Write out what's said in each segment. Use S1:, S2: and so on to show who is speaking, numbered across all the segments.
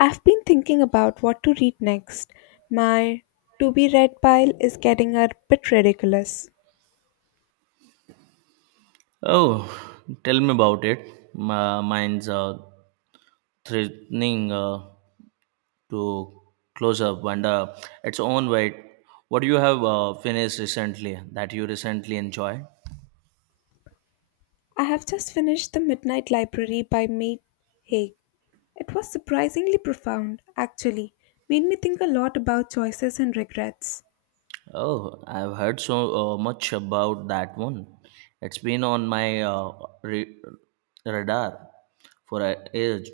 S1: I've been thinking about what to read next. My to be read pile is getting a bit ridiculous.
S2: Oh, tell me about it. My mind's threatening to close up and its own weight. What do you have finished recently that you recently enjoyed?
S1: I have just finished The Midnight Library by Matt Haig. It was surprisingly profound, actually. Made me think a lot about choices and regrets.
S2: Oh, I've heard so much about that one. It's been on my re- radar for a age.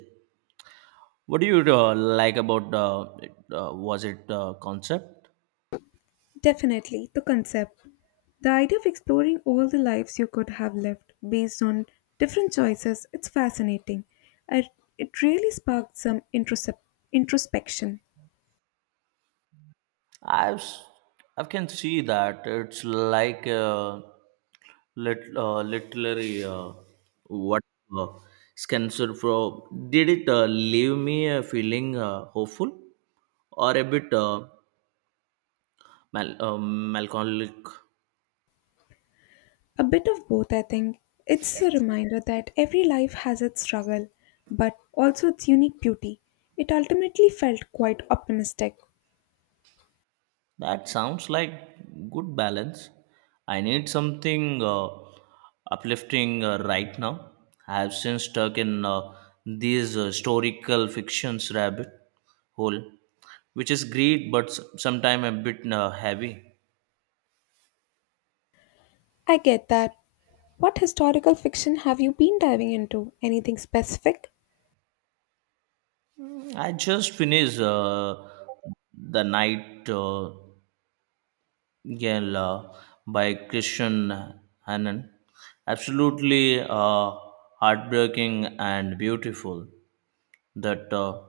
S2: What do you like about it? Was it concept?
S1: Definitely, the concept. The idea of exploring all the lives you could have lived based on different choices, it's fascinating. I, it really sparked some introspection.
S2: I've s- I can see that it's like a literary what uh, Spencer Pro did it leave me feeling hopeful or a bit melancholic?
S1: A bit of both, I think. It's a reminder that every life has its struggle, but also its unique beauty. It ultimately felt quite optimistic.
S2: That sounds like good balance. I need something uplifting right now. I have since stuck in these historical fictions rabbit hole, which is great but sometime a bit heavy.
S1: I get that. What historical fiction have you been diving into? Anything specific?
S2: I just finished The Night Gale by Christian Hannon. Absolutely heartbreaking and beautiful. That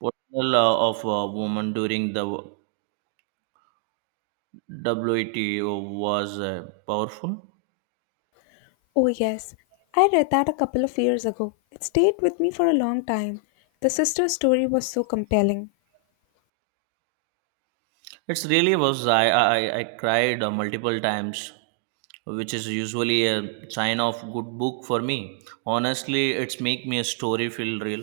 S2: portrayal of a woman during the WTO was powerful.
S1: Oh, yes. I read that a couple of years ago. It stayed with me for a long time. The sister story was so compelling.
S2: It really was. I cried multiple times, which is usually a sign of good book for me. Honestly, it's make me a story feel real.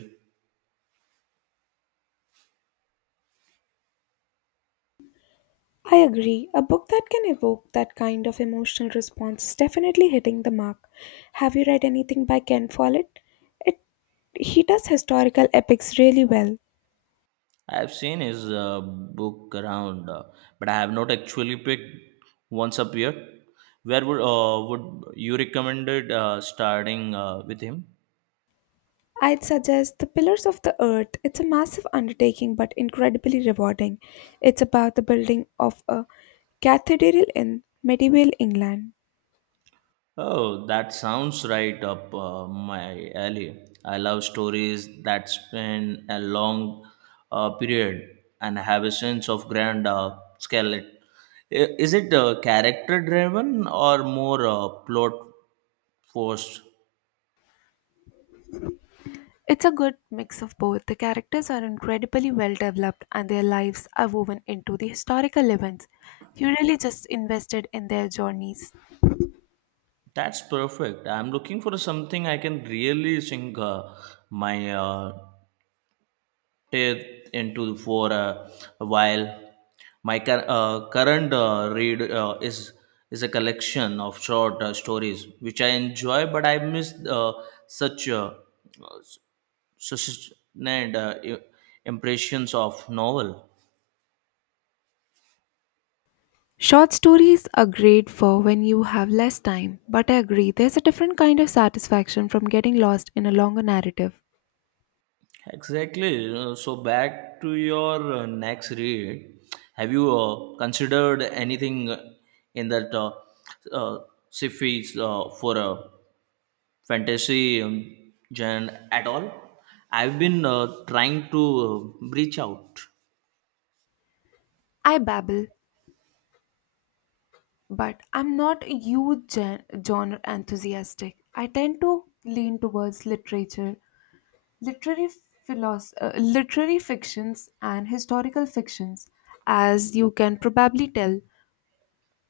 S1: I agree. A book that can evoke that kind of emotional response is definitely hitting the mark. Have you read anything by Ken Follett? It He does historical epics really well.
S2: I've seen his book around, but I have not actually picked once up yet. Where would you recommend it, starting with him?
S1: I'd suggest The Pillars of the Earth. It's a massive undertaking but incredibly rewarding. It's about the building of a cathedral in medieval England.
S2: Oh, that sounds right up my alley. I love stories that span a long period and have a sense of grand scale. Is it character driven or more plot forced?
S1: It's a good mix of both. The characters are incredibly well developed and their lives are woven into the historical events. You really just invested in their journeys.
S2: That's perfect. I'm looking for something I can really sink my it into for a while. My current read is a collection of short stories which I enjoy, but I miss such uh, sustained impressions of novel.
S1: Short stories are great for when you have less time, but I agree there's a different kind of satisfaction from getting lost in a longer narrative.
S2: Exactly. So back to your next read. Have you considered anything in that uh, sci-fi for a fantasy genre at all. I've been trying to reach out.
S1: I babble, but I'm not a huge genre enthusiastic. I tend to lean towards literature, literary literary fictions, and historical fictions. As you can probably tell,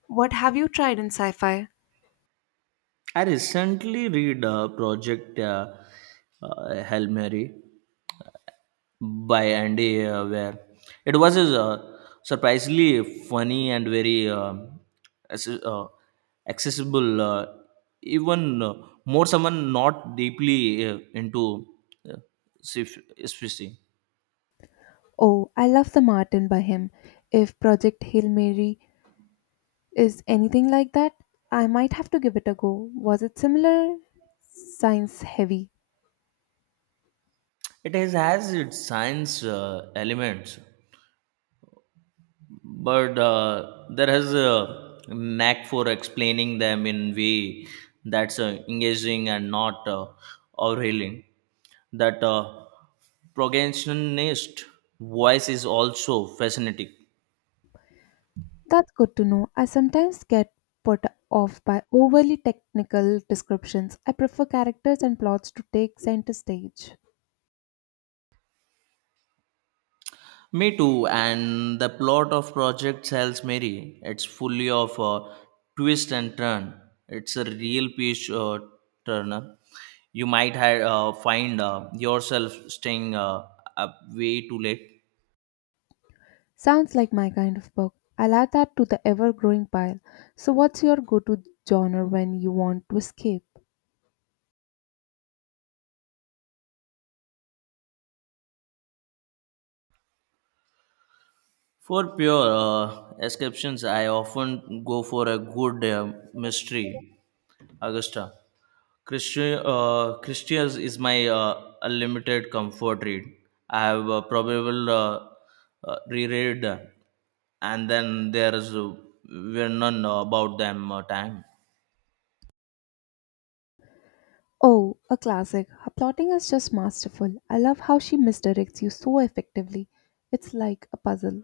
S1: what have you tried in sci-fi?
S2: I recently read Project Hail Mary uh, by Andy where it was surprisingly funny and very acce- uh, accessible, even more someone not deeply into uh, sci- sci-fi.
S1: Oh, I love The Martin by him. If Project Hail Mary is anything like that, I might have to give it a go. Was it similar? Science heavy.
S2: It has its science elements, but there has a knack for explaining them in way that's engaging and not overhauling. That protagonist voice is also fascinating.
S1: That's good to know. I sometimes get put off by overly technical descriptions. I prefer characters and plots to take center stage.
S2: Me too, and the plot of Project Sales Mary, it's fully of a twist and turn. It's a real page turner. You might find yourself staying up way too late.
S1: Sounds like my kind of book. I'll add that to the ever growing pile. So, what's your go to genre when you want to escape?
S2: For pure exceptions, I often go for a good mystery, Augusta. Christians is my unlimited comfort read. I have probable reread and then there's we're none about them time.
S1: Oh, a classic. Her plotting is just masterful. I love how she misdirects you so effectively. It's like a puzzle.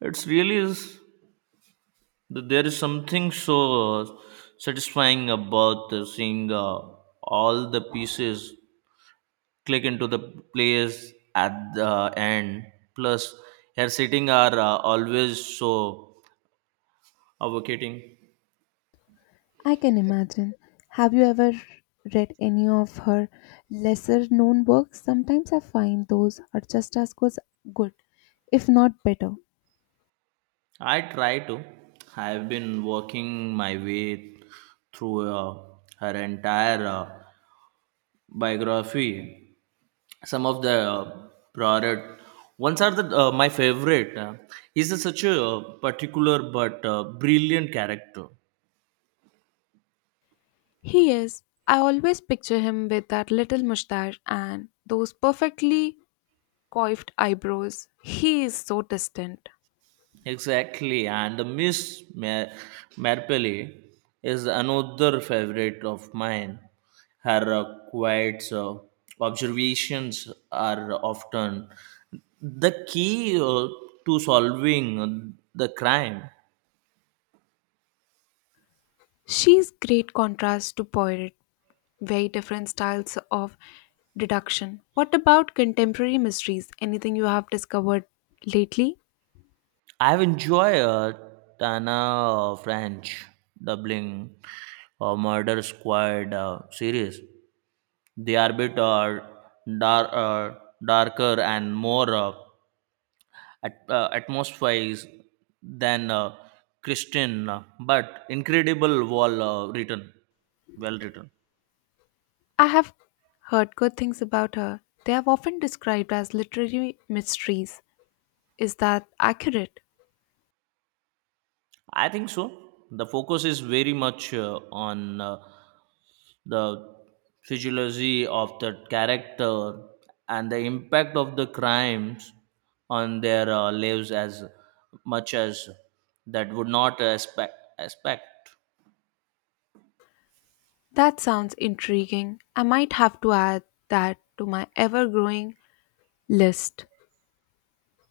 S2: It's really is that there is something so satisfying about seeing all the pieces click into the place at the end. Plus, hair sitting are always so advocating.
S1: I can imagine. Have you ever read any of her lesser known works? Sometimes I find those are just as good, if not better.
S2: I try to. I've been working my way through her entire biography some of the product ones are the my favorite he's a, such a particular but brilliant character
S1: He is. I always picture him with that little mustache and those perfectly coiffed eyebrows. He is so distant.
S2: exactly and the marple is another favorite of mine her quiet observations are often the key to solving the crime.
S1: She is great contrast to Poirot, very different styles of deduction. What about contemporary mysteries? Anything you have discovered lately?
S2: I've enjoyed Tana French doubling Murder Squad series. They are a bit dar- uh, darker and more atmospheric than Christian, but incredible wall well written.
S1: I have heard good things about her. They are often described as literary mysteries. Is that accurate?
S2: I think so. The focus is very much on the physiology of the character and the impact of the crimes on their lives as much as that would not aspect.
S1: That sounds intriguing. I might have to add that to my ever growing list.